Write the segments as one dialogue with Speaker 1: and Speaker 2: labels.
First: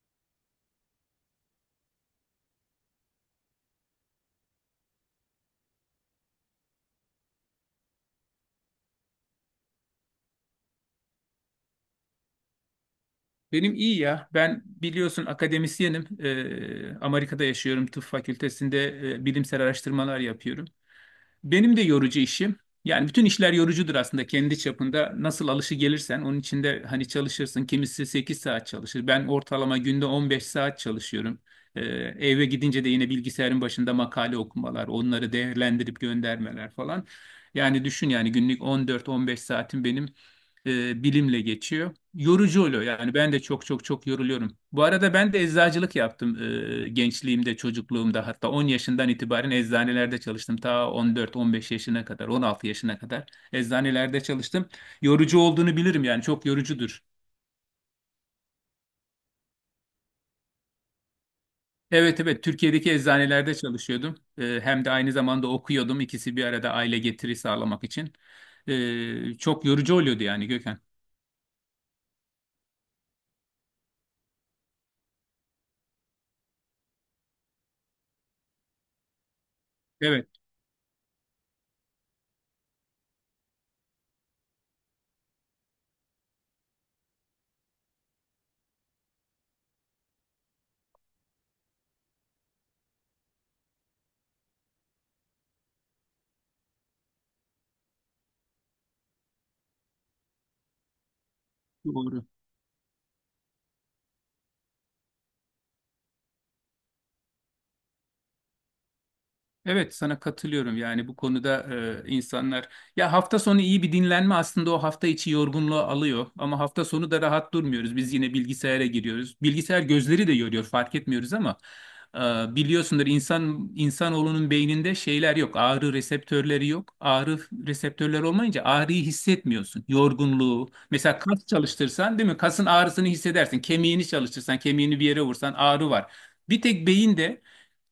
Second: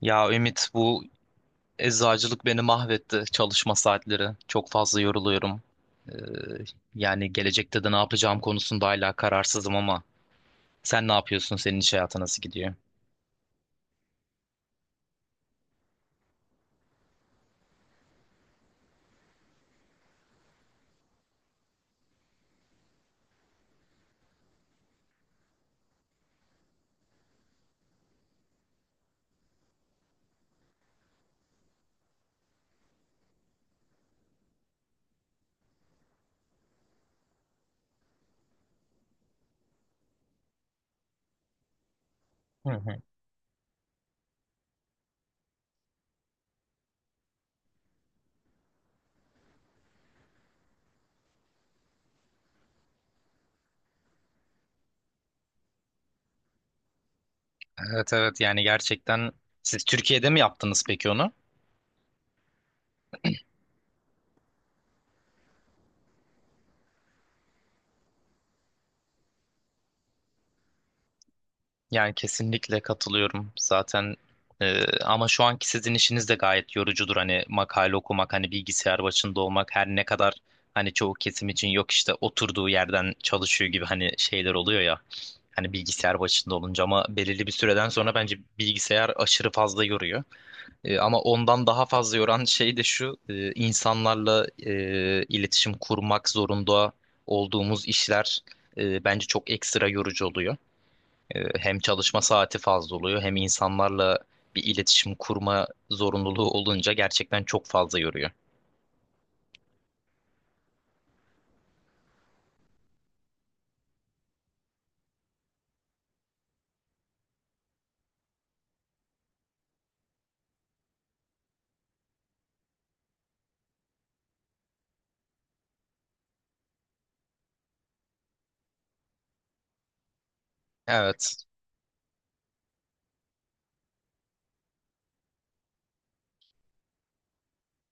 Speaker 1: Ya Ümit bu eczacılık beni mahvetti çalışma saatleri. Çok fazla yoruluyorum. Ee, Yani gelecekte de ne yapacağım konusunda hala kararsızım ama sen ne yapıyorsun? Senin iş hayatı nasıl gidiyor?
Speaker 2: Benim iyi ya. Ben biliyorsun akademisyenim. Amerika'da yaşıyorum. Tıp fakültesinde bilimsel araştırmalar yapıyorum. Benim de yorucu işim. Yani bütün işler yorucudur aslında kendi çapında. Nasıl alışı gelirsen onun içinde hani çalışırsın. Kimisi 8 saat çalışır. Ben ortalama günde 15 saat çalışıyorum. Ee, eve gidince de yine bilgisayarın başında makale okumalar, onları değerlendirip göndermeler falan. Yani düşün yani günlük 14-15 saatim benim bilimle geçiyor yorucu
Speaker 1: Hı
Speaker 2: oluyor.
Speaker 1: hı.
Speaker 2: Yani ben de çok çok çok yoruluyorum. Bu arada ben de eczacılık yaptım gençliğimde, çocukluğumda. Hatta 10 yaşından itibaren eczanelerde çalıştım. Ta 14-15 yaşına kadar, 16 yaşına kadar eczanelerde çalıştım. Yorucu olduğunu bilirim yani çok yorucudur.
Speaker 1: Evet, evet, yani gerçekten siz Türkiye'de mi yaptınız peki onu?
Speaker 2: Evet evet Türkiye'deki eczanelerde çalışıyordum. Hem de aynı zamanda okuyordum. İkisi bir arada aile getiri sağlamak için. Çok yorucu oluyordu yani Gökhan.
Speaker 1: Yani kesinlikle katılıyorum zaten, ama şu anki sizin işiniz de gayet yorucudur, hani makale okumak, hani bilgisayar başında olmak. Her ne
Speaker 2: Evet
Speaker 1: kadar hani çoğu kesim için yok işte oturduğu yerden çalışıyor gibi hani şeyler oluyor ya, hani bilgisayar başında olunca, ama belirli bir süreden sonra bence bilgisayar aşırı fazla yoruyor. Ama ondan daha fazla yoran şey de şu: insanlarla iletişim kurmak zorunda olduğumuz işler bence çok ekstra yorucu oluyor. Hem çalışma
Speaker 2: doğru.
Speaker 1: saati fazla oluyor, hem insanlarla bir iletişim kurma zorunluluğu olunca gerçekten çok fazla yoruyor.
Speaker 2: Evet sana katılıyorum yani bu konuda, insanlar ya hafta sonu iyi bir dinlenme aslında o hafta içi yorgunluğu alıyor ama hafta sonu da rahat durmuyoruz biz yine bilgisayara giriyoruz bilgisayar gözleri de yoruyor fark etmiyoruz ama e, biliyorsundur insan insanoğlunun beyninde şeyler yok ağrı reseptörleri yok ağrı reseptörleri olmayınca ağrıyı hissetmiyorsun yorgunluğu mesela
Speaker 1: Evet.
Speaker 2: kas çalıştırsan değil mi kasın ağrısını hissedersin kemiğini çalıştırsan kemiğini bir yere vursan ağrı var. Bir tek beyinde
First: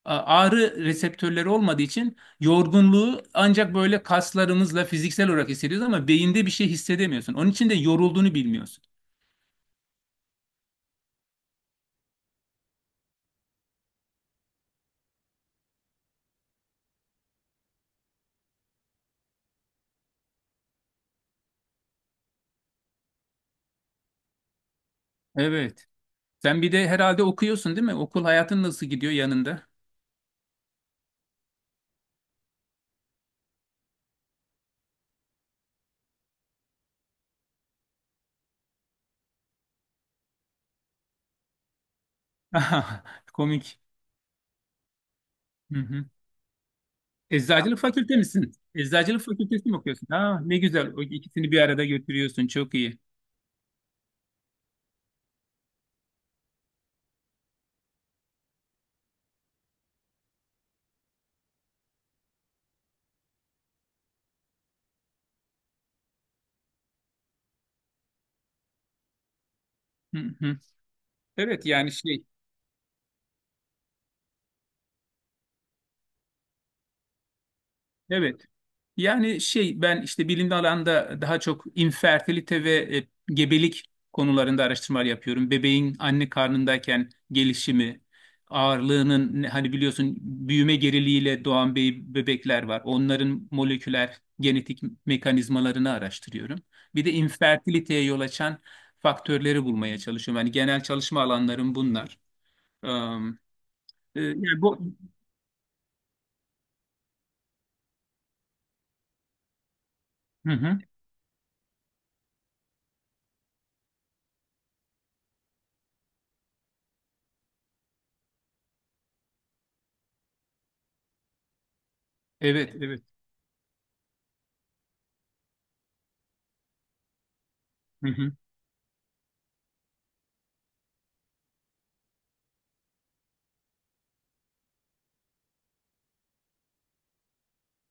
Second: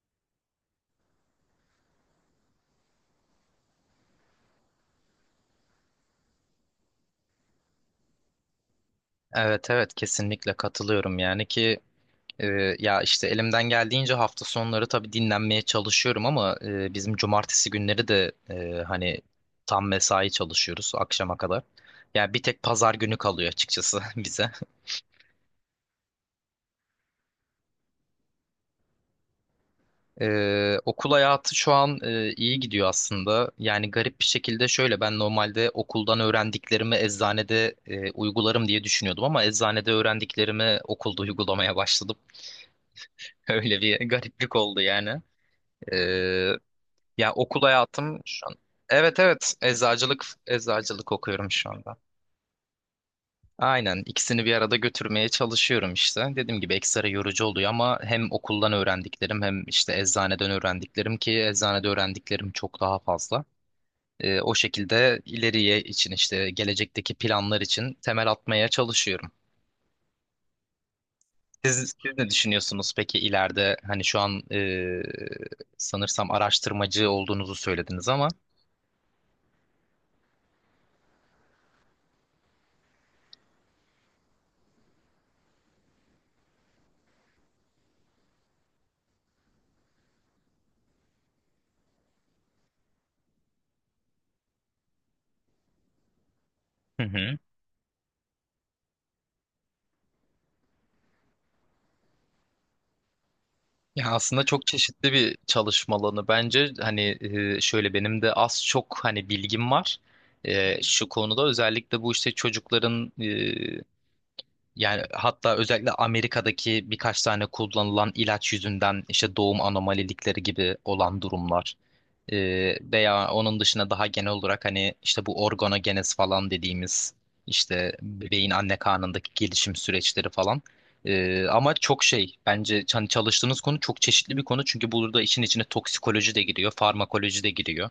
Speaker 2: Ağrı reseptörleri olmadığı için yorgunluğu ancak böyle kaslarımızla fiziksel olarak hissediyoruz ama beyinde bir şey hissedemiyorsun. Onun için de yorulduğunu bilmiyorsun.
Speaker 1: Evet, evet, kesinlikle katılıyorum yani ki. Ya işte elimden geldiğince hafta sonları tabii dinlenmeye çalışıyorum, ama bizim cumartesi günleri de hani tam mesai çalışıyoruz akşama kadar. Yani bir tek pazar günü kalıyor açıkçası bize.
Speaker 2: Evet. Sen bir de herhalde okuyorsun değil mi? Okul hayatın nasıl gidiyor yanında?
Speaker 1: Okul hayatı şu an iyi gidiyor aslında. Yani garip bir şekilde şöyle: ben normalde okuldan öğrendiklerimi eczanede uygularım diye düşünüyordum, ama eczanede öğrendiklerimi okulda uygulamaya başladım.
Speaker 2: Komik.
Speaker 1: Öyle bir gariplik oldu yani.
Speaker 2: Hı hı.
Speaker 1: Ya okul
Speaker 2: Eczacılık fakülte
Speaker 1: hayatım şu
Speaker 2: misin?
Speaker 1: an. Evet,
Speaker 2: Eczacılık
Speaker 1: evet,
Speaker 2: fakültesi mi okuyorsun?
Speaker 1: eczacılık
Speaker 2: Aa, ne güzel. O
Speaker 1: eczacılık okuyorum
Speaker 2: ikisini bir
Speaker 1: şu
Speaker 2: arada
Speaker 1: anda.
Speaker 2: götürüyorsun. Çok iyi.
Speaker 1: Aynen ikisini bir arada götürmeye çalışıyorum işte. Dediğim gibi ekstra yorucu oluyor, ama hem okuldan öğrendiklerim hem işte eczaneden öğrendiklerim, ki eczanede öğrendiklerim çok daha fazla. O şekilde ileriye için işte gelecekteki planlar için temel atmaya çalışıyorum.
Speaker 2: Hı hı. Evet
Speaker 1: Siz,
Speaker 2: yani
Speaker 1: siz
Speaker 2: şey.
Speaker 1: ne düşünüyorsunuz peki ileride, hani şu an sanırsam araştırmacı olduğunuzu söylediniz ama.
Speaker 2: Evet. Yani şey ben işte bilimli alanda daha çok infertilite ve gebelik konularında araştırmalar yapıyorum. Bebeğin anne karnındayken gelişimi, ağırlığının hani biliyorsun büyüme geriliğiyle doğan bebekler var. Onların moleküler genetik mekanizmalarını araştırıyorum.
Speaker 1: Hı
Speaker 2: Bir de
Speaker 1: hı.
Speaker 2: infertiliteye yol açan faktörleri bulmaya çalışıyorum. Yani genel çalışma alanlarım bunlar. Am,
Speaker 1: Ya
Speaker 2: e,
Speaker 1: aslında
Speaker 2: yani
Speaker 1: çok
Speaker 2: bu...
Speaker 1: çeşitli bir çalışma alanı bence, hani şöyle benim de az çok hani bilgim var.
Speaker 2: Hı hı.
Speaker 1: Şu konuda özellikle bu işte çocukların yani hatta özellikle Amerika'daki birkaç tane kullanılan ilaç yüzünden işte doğum anomalilikleri gibi olan durumlar,
Speaker 2: Evet, evet.
Speaker 1: veya onun dışında daha genel olarak hani işte bu organogenez falan dediğimiz işte
Speaker 2: Hı hı.
Speaker 1: bebeğin anne karnındaki gelişim süreçleri falan. Ama çok şey bence, hani çalıştığınız konu çok çeşitli bir konu, çünkü burada işin içine toksikoloji de giriyor, farmakoloji de giriyor.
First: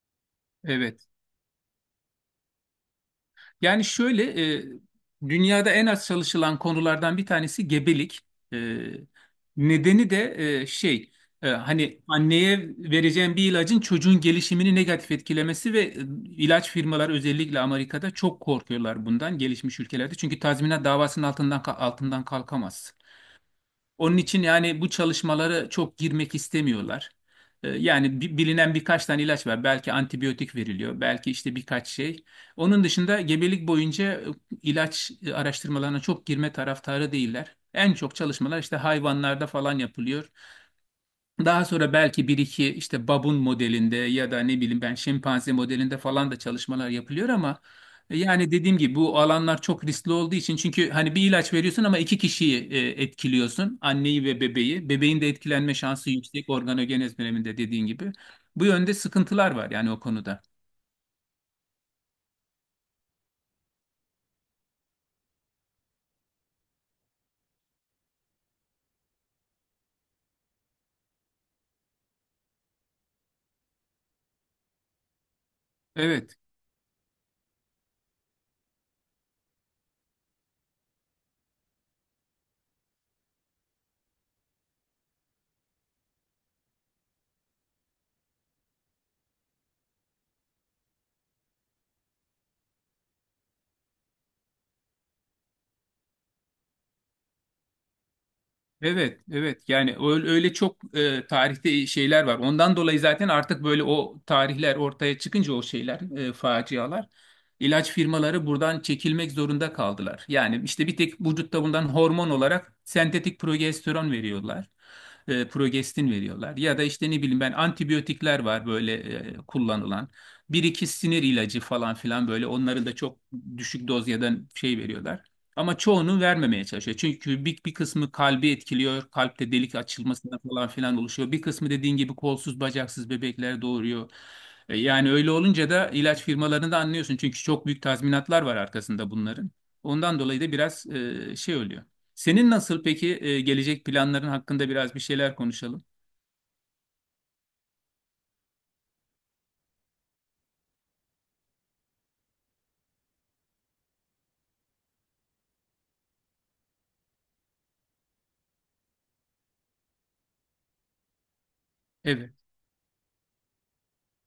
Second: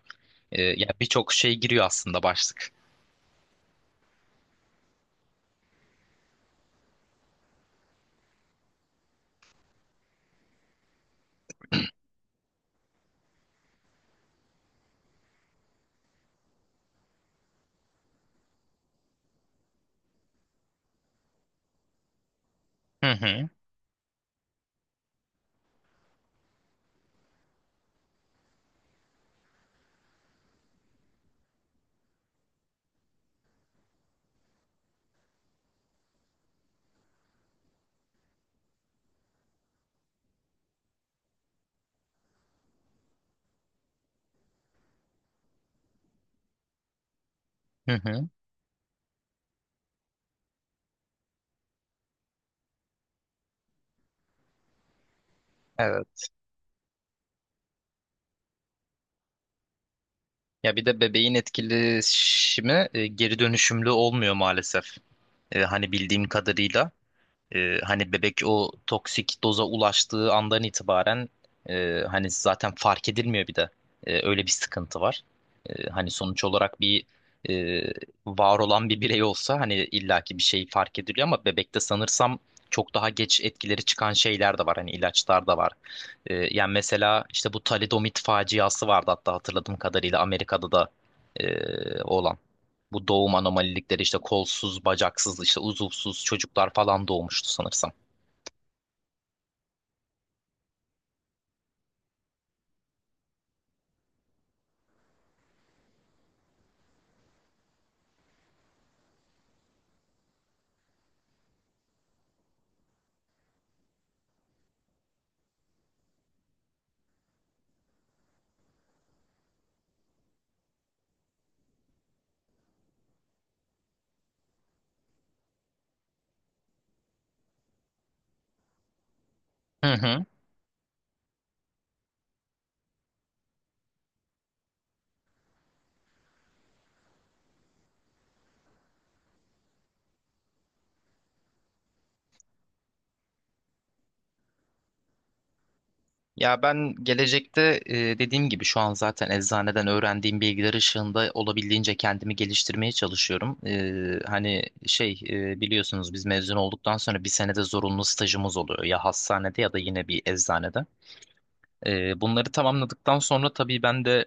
Speaker 1: Yani
Speaker 2: Evet.
Speaker 1: birçok şey giriyor aslında başlık.
Speaker 2: Yani şöyle, dünyada en az çalışılan konulardan bir tanesi gebelik. E, nedeni de e, şey, hani anneye vereceğim bir ilacın çocuğun gelişimini negatif etkilemesi ve ilaç firmaları özellikle Amerika'da çok korkuyorlar bundan gelişmiş ülkelerde. Çünkü tazminat davasının altından altından kalkamaz.
Speaker 1: Hı hı,
Speaker 2: Onun için yani bu çalışmalara çok girmek istemiyorlar. Yani bilinen birkaç tane ilaç var. Belki antibiyotik veriliyor, belki işte birkaç şey. Onun dışında gebelik boyunca ilaç araştırmalarına çok girme taraftarı değiller. En çok çalışmalar işte hayvanlarda falan yapılıyor. Daha sonra belki bir iki işte babun modelinde ya da ne bileyim ben şempanze modelinde falan da çalışmalar yapılıyor ama
Speaker 1: hı hı.
Speaker 2: yani dediğim gibi bu alanlar çok riskli olduğu için çünkü hani bir ilaç veriyorsun ama iki kişiyi etkiliyorsun. Anneyi ve bebeği. Bebeğin de etkilenme şansı
Speaker 1: Evet.
Speaker 2: yüksek organogenez döneminde dediğin gibi. Bu yönde sıkıntılar var yani o konuda.
Speaker 1: Ya bir de bebeğin etkileşimi geri dönüşümlü olmuyor maalesef. Hani bildiğim kadarıyla. Hani bebek o toksik doza ulaştığı andan itibaren hani zaten fark edilmiyor bir de. Öyle bir sıkıntı var. Hani
Speaker 2: Evet.
Speaker 1: sonuç olarak bir e, var olan bir birey olsa hani illaki bir şey fark ediliyor, ama bebekte sanırsam çok daha geç etkileri çıkan şeyler de var. Hani ilaçlar da var. Yani mesela işte bu talidomid faciası vardı, hatta hatırladığım kadarıyla Amerika'da da e, olan. Bu doğum anomalilikleri işte kolsuz, bacaksız, işte uzuvsuz çocuklar falan doğmuştu sanırsam.
Speaker 2: Evet, evet. Yani öyle, öyle çok tarihte şeyler var. Ondan dolayı zaten artık böyle o tarihler ortaya çıkınca o şeyler, facialar, ilaç firmaları buradan çekilmek zorunda kaldılar. Yani işte bir tek vücutta bundan hormon olarak sentetik progesteron veriyorlar. Progestin veriyorlar. Ya da işte ne bileyim ben antibiyotikler var böyle kullanılan. Bir iki sinir ilacı falan filan böyle onları da çok düşük doz ya da şey veriyorlar. Ama çoğunu vermemeye çalışıyor. Çünkü bir kısmı kalbi etkiliyor. Kalpte delik
Speaker 1: Hı hı.
Speaker 2: açılmasına falan filan oluşuyor. Bir kısmı dediğin gibi kolsuz bacaksız bebekler doğuruyor. Yani öyle olunca da ilaç firmalarını da anlıyorsun. Çünkü çok büyük tazminatlar var arkasında bunların. Ondan dolayı da biraz şey oluyor. Senin nasıl peki gelecek planların hakkında biraz bir şeyler konuşalım.
Speaker 1: Ya ben gelecekte dediğim gibi şu an zaten eczaneden öğrendiğim bilgiler ışığında olabildiğince kendimi geliştirmeye çalışıyorum. Hani biliyorsunuz biz mezun olduktan sonra bir senede zorunlu stajımız oluyor ya, hastanede ya da yine bir eczanede.
Speaker 2: Evet,
Speaker 1: Bunları tamamladıktan sonra tabii ben de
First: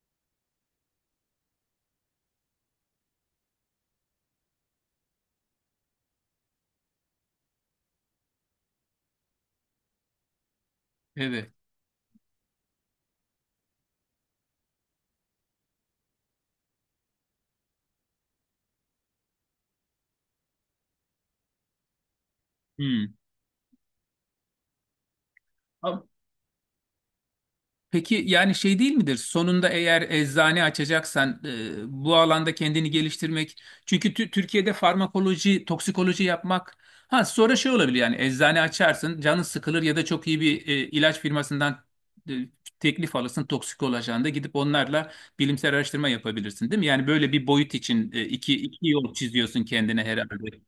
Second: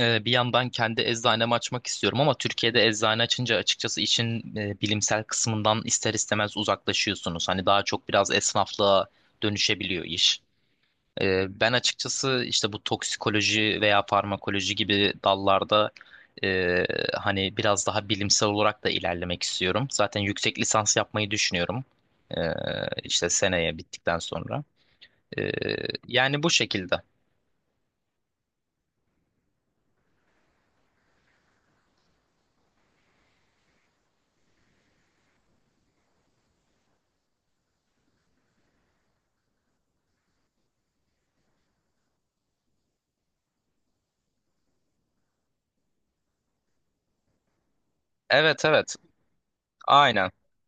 Speaker 1: Bir yandan kendi eczanemi açmak istiyorum, ama Türkiye'de eczane açınca açıkçası işin bilimsel kısmından ister istemez uzaklaşıyorsunuz. Hani daha çok biraz esnaflığa dönüşebiliyor iş.
Speaker 2: evet.
Speaker 1: Ben açıkçası işte bu toksikoloji veya farmakoloji gibi dallarda e, hani biraz daha bilimsel olarak da ilerlemek istiyorum. Zaten yüksek lisans yapmayı düşünüyorum.
Speaker 2: Hmm.
Speaker 1: İşte seneye bittikten sonra. Ee, Yani bu şekilde.
Speaker 2: Peki yani şey değil midir? Sonunda eğer eczane açacaksan bu alanda kendini geliştirmek. Çünkü Türkiye'de farmakoloji, toksikoloji yapmak. Ha sonra şey olabilir yani eczane açarsın, canın sıkılır ya da çok iyi bir ilaç firmasından e, teklif alırsın toksikoloji ajanında gidip onlarla bilimsel araştırma yapabilirsin değil mi? Yani böyle bir boyut için
Speaker 1: Evet,
Speaker 2: iki
Speaker 1: evet.
Speaker 2: yol çiziyorsun kendine
Speaker 1: Aynen.
Speaker 2: herhalde.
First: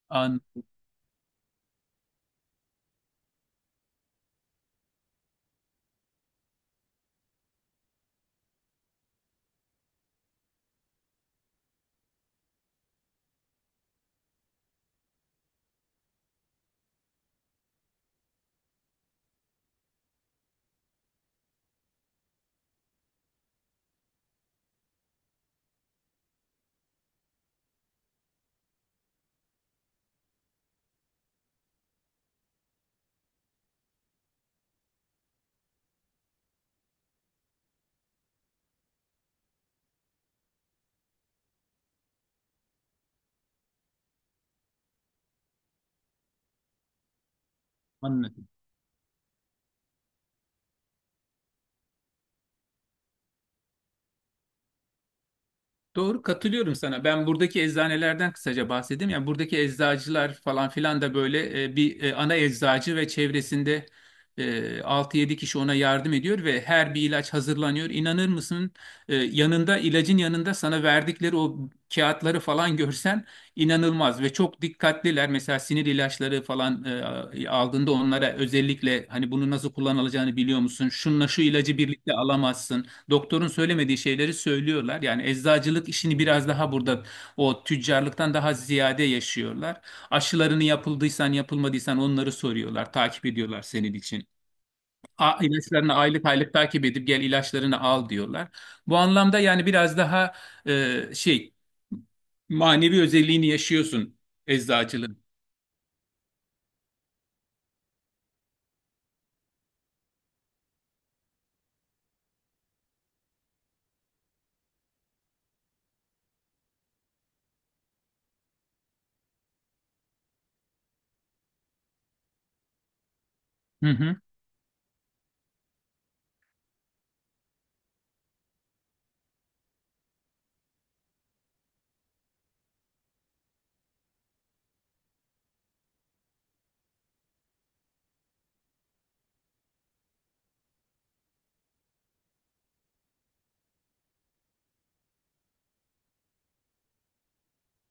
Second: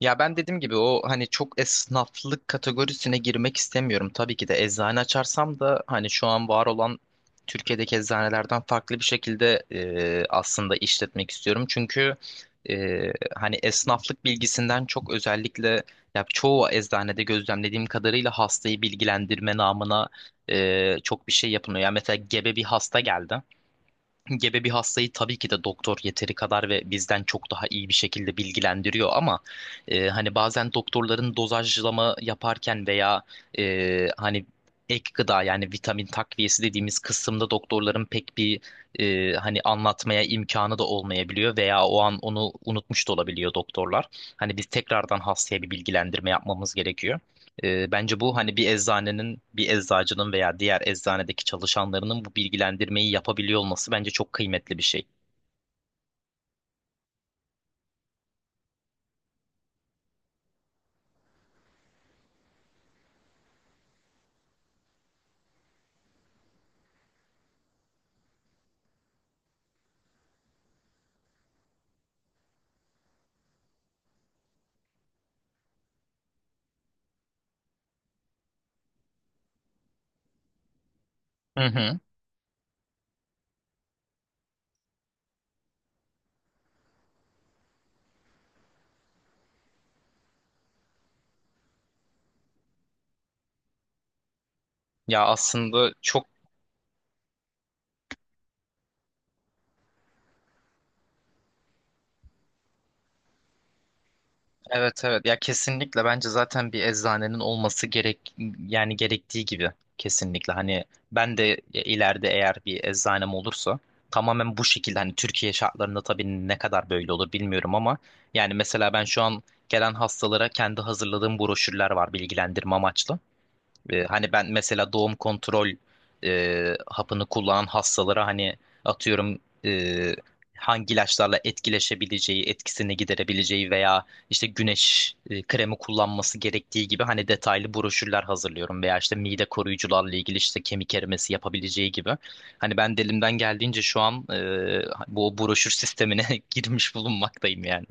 Speaker 1: Ya ben
Speaker 2: An,
Speaker 1: dediğim gibi o hani çok esnaflık kategorisine girmek istemiyorum. Tabii ki de eczane açarsam da hani şu an var olan Türkiye'deki eczanelerden farklı bir şekilde aslında işletmek istiyorum. Çünkü e, hani esnaflık bilgisinden çok özellikle ya çoğu eczanede gözlemlediğim kadarıyla hastayı bilgilendirme namına çok bir şey yapılmıyor. Ya mesela gebe bir hasta geldi. Gebe bir hastayı tabii ki de doktor yeteri kadar ve bizden çok daha iyi bir şekilde bilgilendiriyor, ama hani bazen doktorların dozajlama yaparken veya hani ek gıda yani vitamin takviyesi dediğimiz kısımda doktorların pek bir hani anlatmaya imkanı da olmayabiliyor, veya o an onu unutmuş da olabiliyor doktorlar. Hani biz tekrardan hastaya bir bilgilendirme yapmamız gerekiyor. Bence bu
Speaker 2: anladım.
Speaker 1: hani bir eczanenin, bir eczacının veya diğer eczanedeki çalışanlarının bu bilgilendirmeyi yapabiliyor olması bence çok kıymetli bir şey.
Speaker 2: Doğru katılıyorum sana. Ben buradaki eczanelerden kısaca bahsedeyim. Yani buradaki eczacılar falan filan da böyle ana eczacı ve çevresinde 6-7 kişi ona yardım ediyor ve her bir ilaç hazırlanıyor. İnanır mısın? Yanında ilacın yanında sana verdikleri o kağıtları falan görsen inanılmaz ve çok dikkatliler. Mesela sinir ilaçları falan aldığında onlara özellikle hani bunu nasıl kullanılacağını biliyor musun? Şununla şu
Speaker 1: Hı
Speaker 2: ilacı
Speaker 1: hı.
Speaker 2: birlikte alamazsın. Doktorun söylemediği şeyleri söylüyorlar. Yani eczacılık işini biraz daha burada o tüccarlıktan daha ziyade yaşıyorlar. Aşılarını yapıldıysan yapılmadıysan onları soruyorlar, takip ediyorlar senin için.
Speaker 1: Ya
Speaker 2: A,
Speaker 1: aslında
Speaker 2: ilaçlarını
Speaker 1: çok
Speaker 2: aylık aylık takip edip gel ilaçlarını al diyorlar. Bu anlamda yani biraz daha e, şey manevi özelliğini yaşıyorsun
Speaker 1: evet,
Speaker 2: eczacılığın.
Speaker 1: evet, ya kesinlikle bence zaten bir eczanenin olması gerek, yani gerektiği gibi. Kesinlikle hani ben de ileride eğer bir eczanem olursa tamamen bu şekilde, hani Türkiye şartlarında tabii ne kadar böyle olur bilmiyorum, ama yani mesela ben şu an gelen hastalara kendi hazırladığım broşürler var, bilgilendirme amaçlı.
Speaker 2: Hı hı.
Speaker 1: Hani ben mesela doğum kontrol hapını kullanan hastalara hani atıyorum e, hangi ilaçlarla etkileşebileceği, etkisini giderebileceği, veya işte güneş kremi kullanması gerektiği gibi, hani detaylı broşürler hazırlıyorum, veya işte mide koruyucularla ilgili işte kemik erimesi yapabileceği gibi. Hani ben de elimden geldiğince şu an bu broşür sistemine girmiş bulunmaktayım yani.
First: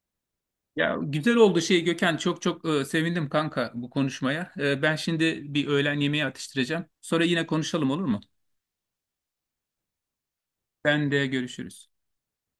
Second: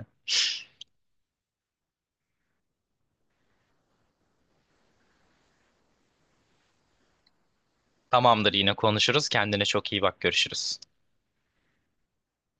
Speaker 2: Ya güzel oldu şey Gökhan çok çok sevindim kanka bu konuşmaya. Ben şimdi bir öğlen yemeği atıştıracağım. Sonra yine konuşalım olur mu?
Speaker 1: Tamamdır, yine konuşuruz. Kendine çok iyi bak. Görüşürüz.
Speaker 2: Ben de görüşürüz.